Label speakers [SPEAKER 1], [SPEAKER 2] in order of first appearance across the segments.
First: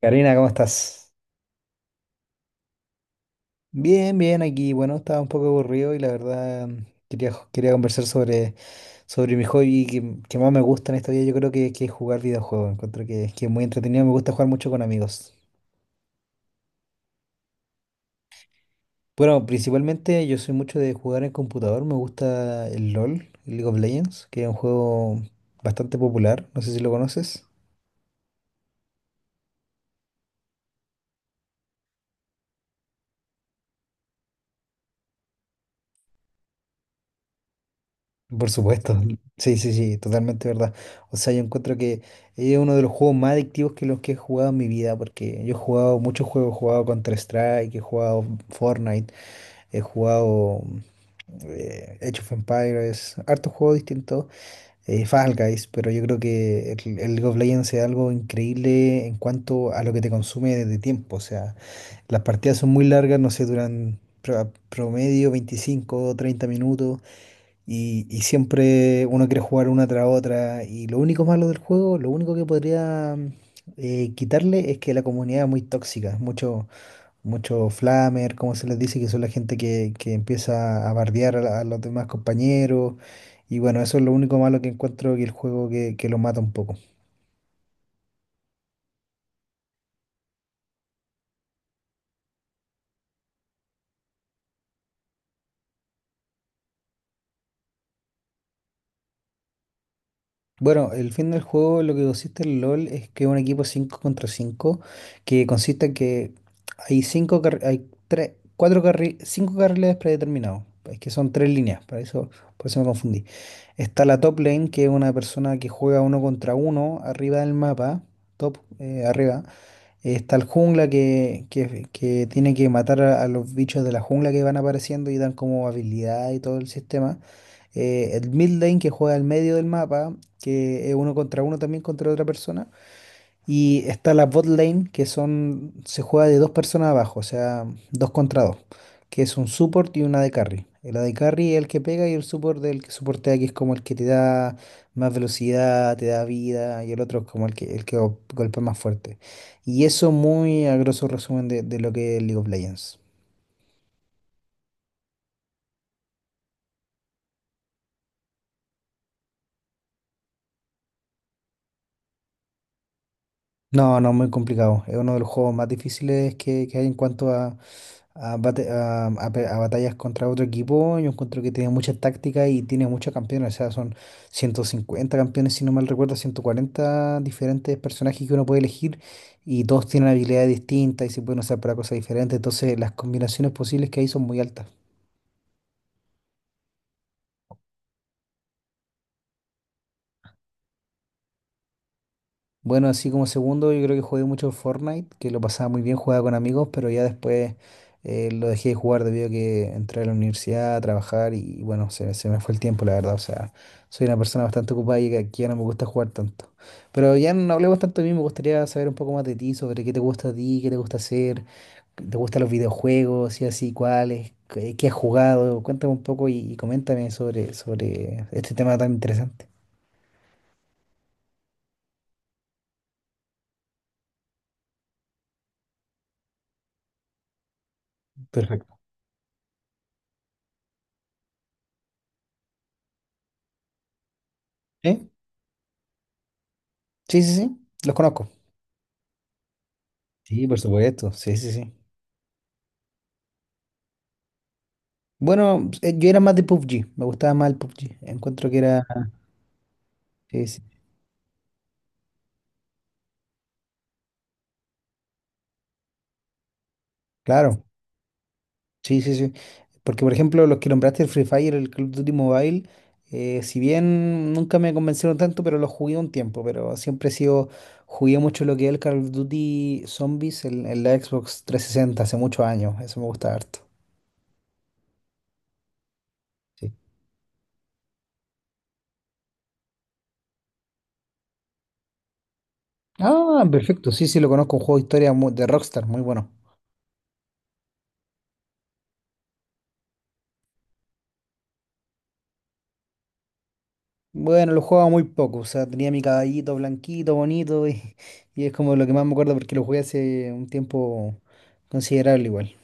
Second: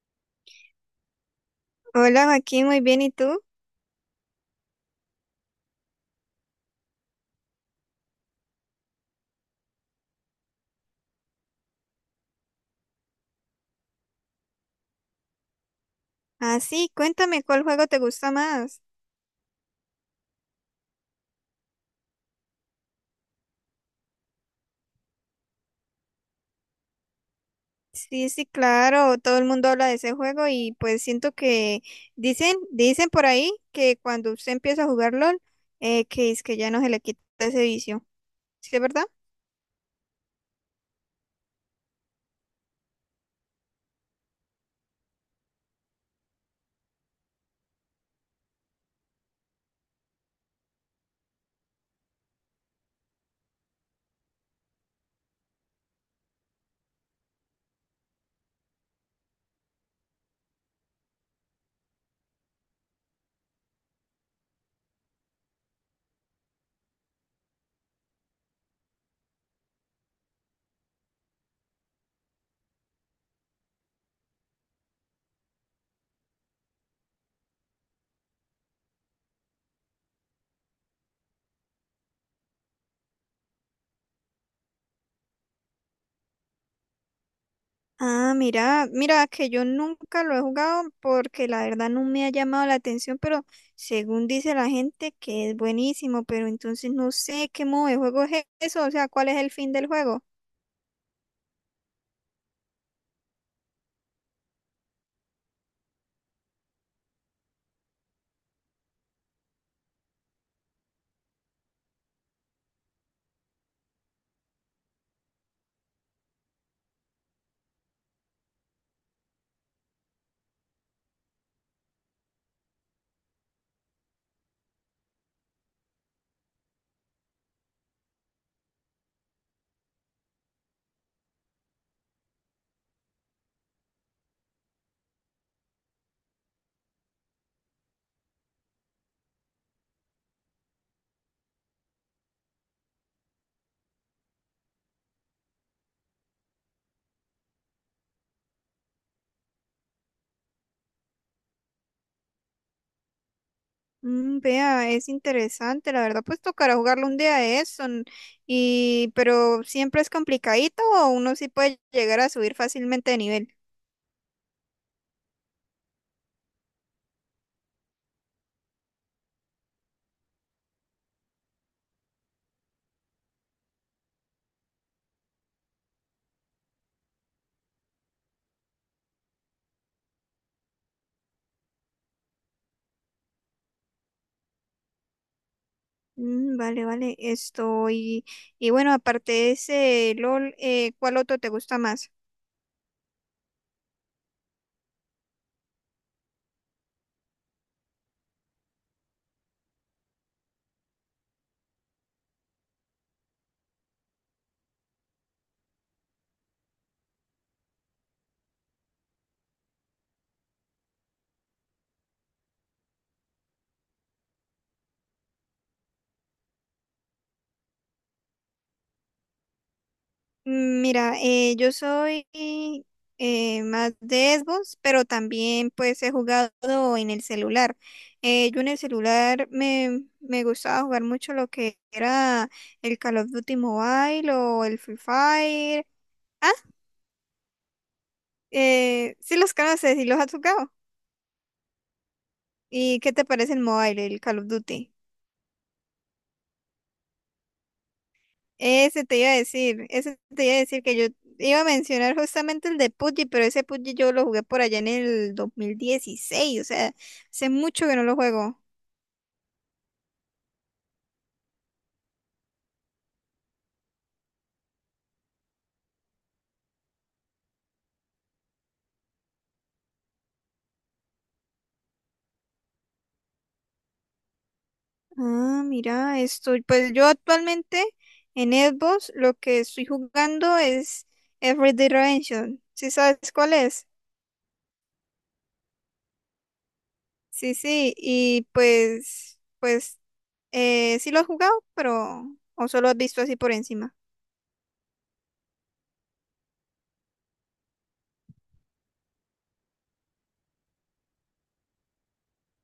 [SPEAKER 1] Karina, ¿cómo estás?
[SPEAKER 2] Hola Joaquín, muy bien, ¿y tú?
[SPEAKER 1] Bien, bien, aquí. Bueno, estaba un poco aburrido y la verdad quería, quería conversar sobre mi hobby que más me gusta en esta vida. Yo creo que es jugar videojuegos. Encuentro que es muy entretenido, me gusta jugar mucho con amigos.
[SPEAKER 2] Ah, sí, cuéntame, ¿cuál juego te gusta más?
[SPEAKER 1] Bueno, principalmente yo soy mucho de jugar en computador. Me gusta el LOL, el League of Legends, que es un juego bastante popular. No sé si lo conoces.
[SPEAKER 2] Sí, sí, claro, todo el mundo habla de ese juego y pues siento que dicen por ahí que cuando usted empieza a jugar LOL, que es que ya no se le quita ese vicio.
[SPEAKER 1] Por
[SPEAKER 2] ¿Sí es
[SPEAKER 1] supuesto,
[SPEAKER 2] verdad?
[SPEAKER 1] sí, sí, sí, totalmente verdad. O sea, yo encuentro que es uno de los juegos más adictivos que los que he jugado en mi vida, porque yo he jugado muchos juegos, he jugado Counter-Strike, he jugado Fortnite, he jugado Age of Empires, hartos juegos distintos, Fall Guys, pero yo creo que el League of Legends es algo increíble en cuanto a lo que te consume de tiempo, o sea, las partidas son muy largas, no sé, duran promedio 25 o 30 minutos y siempre uno quiere jugar una tras otra. Y lo único malo del juego, lo único que podría quitarle es que la comunidad es muy tóxica. Mucho, mucho flamer, como se les dice, que son la gente que empieza a bardear a, a los demás compañeros. Y bueno, eso es lo único malo que encuentro que el juego que lo mata un poco.
[SPEAKER 2] Ah, mira, mira que yo nunca lo he jugado porque la verdad no me ha llamado la atención, pero según dice la gente que es buenísimo, pero entonces no sé qué modo de juego es eso, o sea, ¿cuál es el fin del juego?
[SPEAKER 1] Bueno, el fin del juego, lo que consiste el LOL es que un equipo 5 contra 5, que consiste en que hay hay tres, cinco carriles predeterminados, es que son tres líneas, para eso, por eso me confundí. Está la top lane, que es una persona que juega uno contra uno arriba del mapa, top, arriba. Está el jungla que tiene que matar a los bichos de la jungla que van apareciendo y dan como habilidad y todo el sistema. El mid lane que juega al medio del mapa, que es uno contra uno también contra otra persona. Y está la bot lane, que son, se juega de dos personas abajo, o sea, dos contra dos, que es un support y una de carry. El de carry es el que pega y el support el que soportea, que es como el que te da más velocidad, te da vida, y el otro es como el el que golpea más fuerte. Y eso muy a grosso resumen de lo que es League of Legends.
[SPEAKER 2] Vea, es interesante, la verdad, pues tocará jugarlo un día de eso, y pero siempre es complicadito o uno sí puede llegar a subir fácilmente de nivel.
[SPEAKER 1] No, no, muy complicado. Es uno de los juegos más difíciles que hay en cuanto a a batallas contra otro equipo, yo encuentro que tiene mucha táctica y tiene muchos campeones, o sea, son 150 campeones, si no mal recuerdo, 140 diferentes personajes que uno puede elegir y todos tienen habilidades distintas y se pueden usar para cosas diferentes, entonces las combinaciones posibles que hay son muy altas.
[SPEAKER 2] Vale, vale, esto, y bueno, aparte de ese LOL, ¿cuál otro te gusta más?
[SPEAKER 1] Bueno, así como segundo, yo creo que jugué mucho Fortnite, que lo pasaba muy bien, jugaba con amigos, pero ya después lo dejé de jugar debido a que entré a la universidad a trabajar y bueno, se me fue el tiempo, la verdad. O sea, soy una persona bastante ocupada y que ya no me gusta jugar tanto. Pero ya no hablemos tanto de mí, me gustaría saber un poco más de ti, sobre qué te gusta a ti, qué te gusta hacer, qué te gustan los videojuegos, y así, cuáles, qué, qué has jugado. Cuéntame un poco y coméntame sobre este tema tan interesante.
[SPEAKER 2] Mira, yo soy más de Xbox, pero también pues he jugado en el celular. Yo en
[SPEAKER 1] Perfecto.
[SPEAKER 2] el celular me gustaba jugar mucho lo que era el Call of Duty Mobile o el Free
[SPEAKER 1] ¿Eh?
[SPEAKER 2] Fire. Ah,
[SPEAKER 1] Sí, sí, sí, los conozco.
[SPEAKER 2] sí los conoces y los has
[SPEAKER 1] Sí, por
[SPEAKER 2] jugado.
[SPEAKER 1] supuesto, sí, sí, sí.
[SPEAKER 2] ¿Y qué te parece el Mobile, el Call of Duty?
[SPEAKER 1] Bueno, yo era más de PUBG, me gustaba más el PUBG. Encuentro que era.
[SPEAKER 2] Ese te iba a decir, ese te
[SPEAKER 1] Sí,
[SPEAKER 2] iba a
[SPEAKER 1] sí,
[SPEAKER 2] decir que yo iba a mencionar justamente el de PUBG, pero ese PUBG yo lo jugué por allá en el 2016, o sea, hace
[SPEAKER 1] claro,
[SPEAKER 2] mucho que no lo juego.
[SPEAKER 1] sí, sí, sí. Porque, por ejemplo, los que nombraste el Free Fire, el Call of Duty Mobile, si bien nunca me convencieron tanto, pero los jugué un tiempo. Pero siempre he sido. Jugué mucho lo que es el Call of Duty Zombies en la Xbox 360, hace muchos años. Eso me gusta harto.
[SPEAKER 2] Ah, mira, esto,
[SPEAKER 1] Sí.
[SPEAKER 2] pues yo actualmente en Xbox lo que estoy jugando es Every Dimension, ¿sí sabes
[SPEAKER 1] Ah,
[SPEAKER 2] cuál es?
[SPEAKER 1] perfecto, sí, sí, lo conozco, un juego de historia de Rockstar, muy bueno.
[SPEAKER 2] Sí, sí, y pues sí lo has jugado, pero, o solo has visto así por encima.
[SPEAKER 1] Bueno, lo jugaba muy poco, o sea, tenía mi caballito blanquito, bonito, y, y es como lo que más me acuerdo porque lo jugué hace un tiempo considerable igual.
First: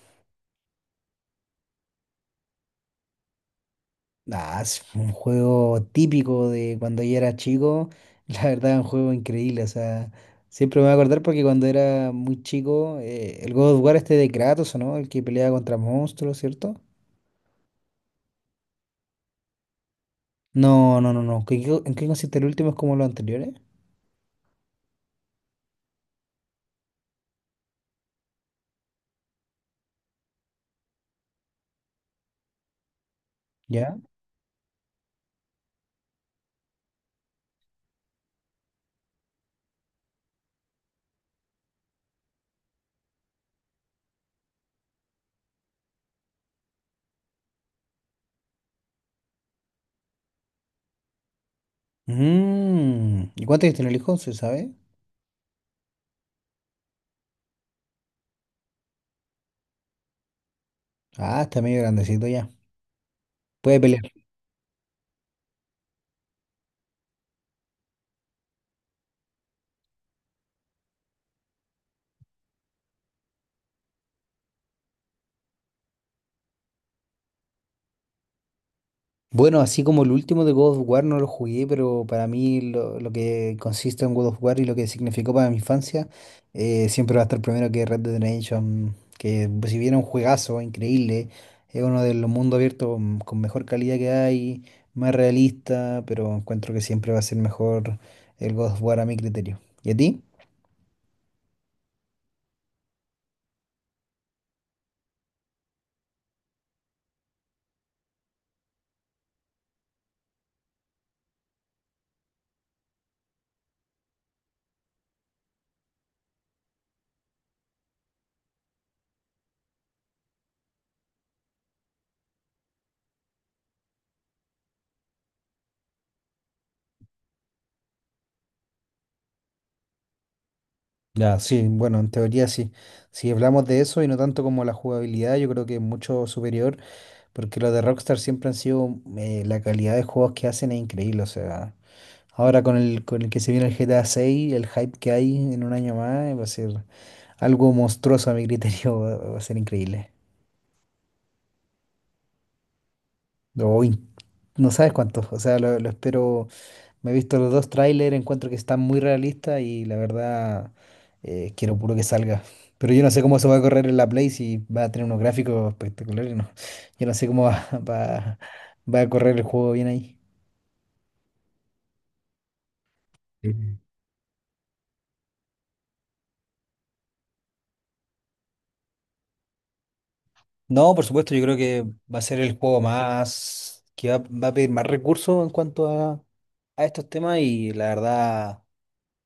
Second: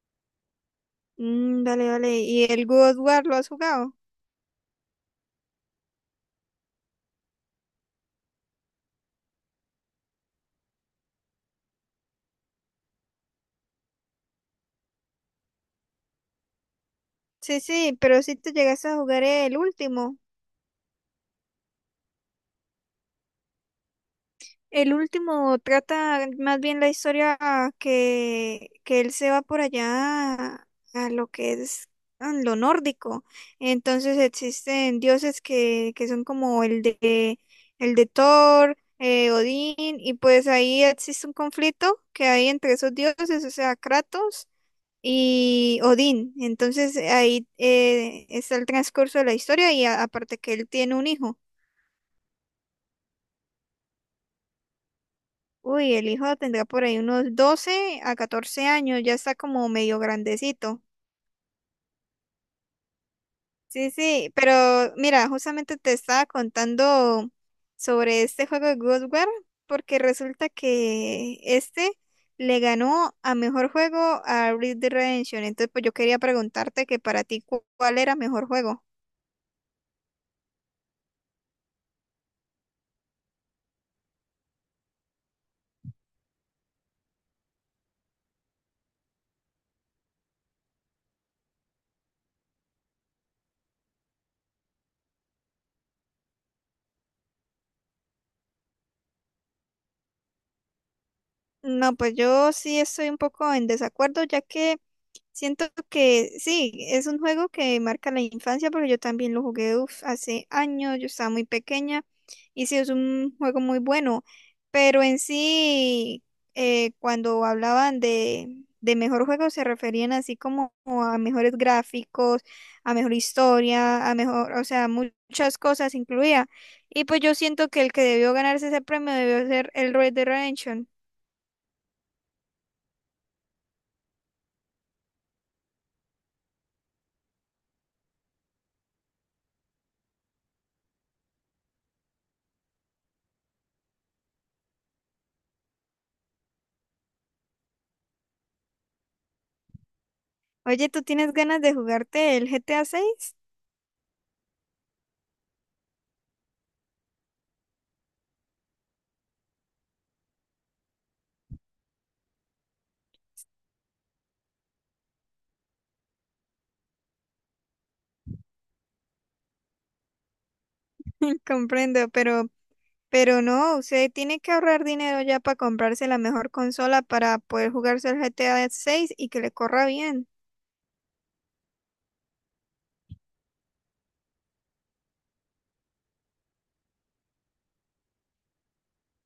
[SPEAKER 2] Dale, dale, ¿y el God of War lo has jugado?
[SPEAKER 1] Ah, es un juego típico de cuando yo era chico, la verdad es un juego increíble, o sea, siempre me voy a acordar porque cuando era muy chico, el God of War este de Kratos, ¿o no? El que peleaba contra monstruos, ¿cierto?
[SPEAKER 2] Sí, sí, pero si te llegas a jugar el último.
[SPEAKER 1] No, no, no, no, ¿en qué consiste el último? ¿Es como los anteriores?
[SPEAKER 2] El último trata más bien la historia que él se va por allá a lo que es a lo nórdico.
[SPEAKER 1] ¿Ya?
[SPEAKER 2] Entonces existen dioses que son como el de Thor, Odín, y pues ahí existe un conflicto que hay entre esos dioses, o sea, Kratos y Odín. Entonces ahí está el transcurso de la historia y aparte que él tiene un hijo.
[SPEAKER 1] Mm, ¿y cuántos años tiene el hijo? ¿Se sabe?
[SPEAKER 2] Uy, el hijo tendrá por ahí unos 12 a 14 años, ya está como medio grandecito.
[SPEAKER 1] Ah, está medio grandecito ya. Puede
[SPEAKER 2] Sí,
[SPEAKER 1] pelear.
[SPEAKER 2] sí, pero mira, justamente te estaba contando sobre este juego de Ghostwire, porque resulta que este le ganó a mejor juego a Red Dead Redemption. Entonces, pues yo quería preguntarte que para ti, ¿cuál era mejor juego?
[SPEAKER 1] Bueno, así como el último de God of War no lo jugué, pero para mí lo que consiste en God of War y lo que significó para mi infancia, siempre va a estar primero que Red Dead Redemption, que pues, si bien es un juegazo increíble, es uno de los mundos abiertos con mejor calidad que hay, más realista, pero encuentro que siempre va a ser mejor el God of War a mi criterio. ¿Y a ti?
[SPEAKER 2] No, pues yo sí estoy un poco en desacuerdo, ya que siento que sí, es un juego que marca la infancia porque yo también lo jugué, uf, hace años, yo estaba muy pequeña y sí, es un juego muy bueno, pero en sí, cuando hablaban de mejor juego se referían así como a mejores gráficos, a mejor historia, a mejor, o sea, muchas cosas incluía. Y pues yo siento que el que debió ganarse ese premio debió ser el Red Dead Redemption.
[SPEAKER 1] Ya, sí, bueno, en teoría sí. Si hablamos de eso y no tanto como la jugabilidad, yo creo que es mucho superior. Porque lo de Rockstar siempre han sido, la calidad de juegos que hacen es increíble, o sea, ahora con con el que se viene el GTA 6 el hype que hay en un año más, va a ser algo monstruoso a mi criterio, va, va a ser increíble.
[SPEAKER 2] Oye, ¿tú tienes ganas de jugarte el GTA 6?
[SPEAKER 1] O in- no sabes cuántos, o sea, lo espero, me he visto los dos trailers, encuentro que están muy realistas y la verdad quiero puro que salga. Pero yo no sé cómo se va a correr en la Play si va a tener unos gráficos espectaculares, no. Yo no sé cómo va, va a correr el juego bien ahí.
[SPEAKER 2] Comprendo, pero no,
[SPEAKER 1] Sí.
[SPEAKER 2] usted tiene que ahorrar dinero ya para comprarse la mejor consola para poder jugarse el GTA 6 y que le corra bien.
[SPEAKER 1] No, por supuesto, yo creo que va a ser el juego más, que va, va a pedir más recursos en cuanto a estos temas y la verdad,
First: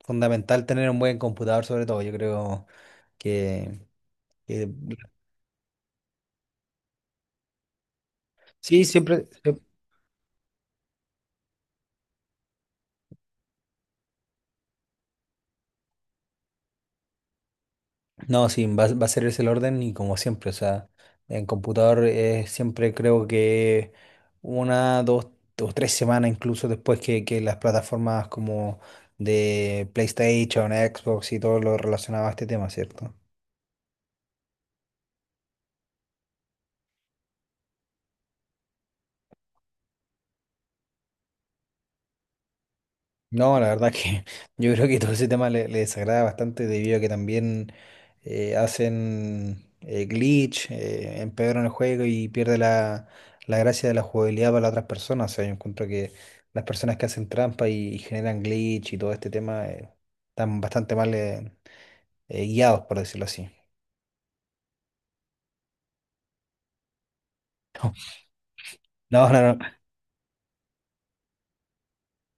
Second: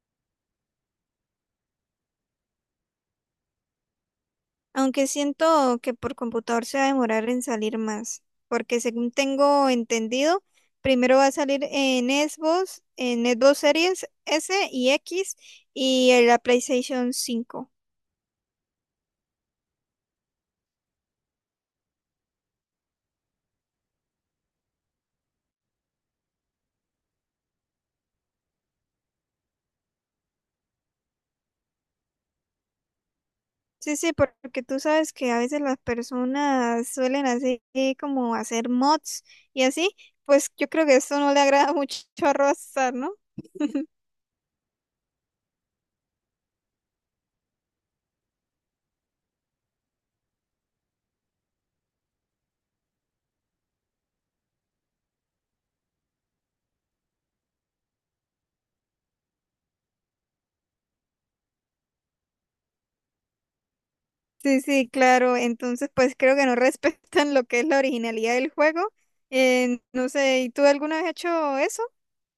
[SPEAKER 1] fundamental tener un buen computador sobre todo, yo creo que, que-
[SPEAKER 2] Aunque siento que por computador se va a demorar en salir más, porque
[SPEAKER 1] sí,
[SPEAKER 2] según
[SPEAKER 1] siempre, siempre,
[SPEAKER 2] tengo entendido, primero va a salir en Xbox Series S y X y en la PlayStation 5.
[SPEAKER 1] no, sí, va, va a ser ese el orden y como siempre, o sea, en computador siempre creo que una, dos o tres semanas incluso después que las plataformas como de PlayStation, Xbox y todo lo relacionado a este tema, ¿cierto?
[SPEAKER 2] Sí, sí, porque tú sabes que a veces las personas suelen hacer como hacer mods y así, pues yo creo que eso no le agrada mucho a Rockstar, ¿no?
[SPEAKER 1] No, la verdad que yo creo que todo ese tema le desagrada bastante debido a que también hacen glitch, empeoran el juego y pierde la gracia de la jugabilidad para las otras personas. O sea, yo encuentro que las personas que hacen trampa y generan glitch y todo este tema están bastante mal guiados, por decirlo así.
[SPEAKER 2] Sí, sí, claro. Entonces, pues creo que no respetan lo que es la originalidad del juego.
[SPEAKER 1] No, no, no.
[SPEAKER 2] No sé, ¿y tú alguna vez has hecho eso?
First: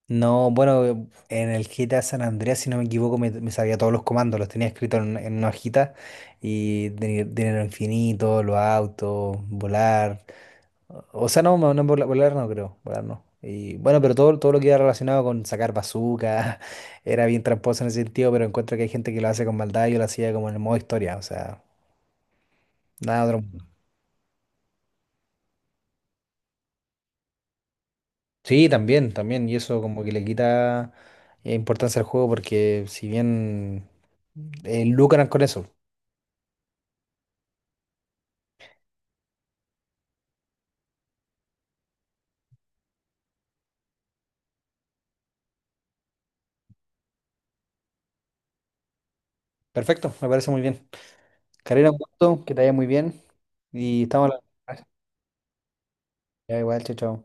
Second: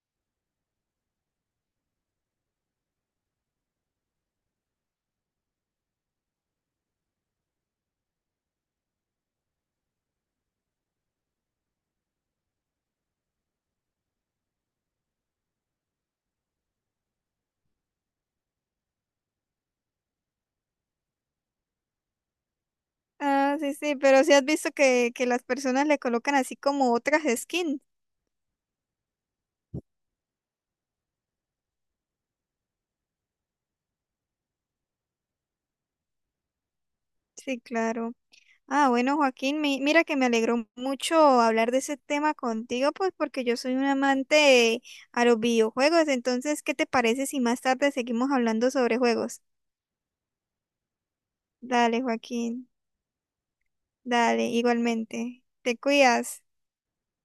[SPEAKER 1] No, bueno, en el GTA San Andreas, si no me equivoco, me sabía todos los comandos, los tenía escritos en una hojita y tenía dinero infinito, los autos, volar. O sea, no, no, no, volar no creo, volar no. Y bueno, pero todo, todo lo que era relacionado con sacar bazooka era bien tramposo en ese sentido, pero encuentro que hay gente que lo hace con maldad, yo lo hacía como en el modo historia, o sea, nada otro
[SPEAKER 2] Ah,
[SPEAKER 1] mundo.
[SPEAKER 2] sí, sí, pero sí has visto que las personas le colocan así como otras skins.
[SPEAKER 1] Sí, también, también, y eso como que le quita importancia al juego porque si bien lucran con eso.
[SPEAKER 2] Sí, claro. Ah, bueno, Joaquín, mira que me alegró mucho hablar de ese tema contigo, pues porque yo soy un amante a los videojuegos. Entonces, ¿qué te parece si más tarde seguimos hablando sobre juegos?
[SPEAKER 1] Perfecto, me parece muy bien. Karina, un
[SPEAKER 2] Dale,
[SPEAKER 1] gusto, que te
[SPEAKER 2] Joaquín,
[SPEAKER 1] vaya muy bien. Y estamos a
[SPEAKER 2] dale,
[SPEAKER 1] la...
[SPEAKER 2] igualmente. Te cuidas.
[SPEAKER 1] Ya igual, chao, chao.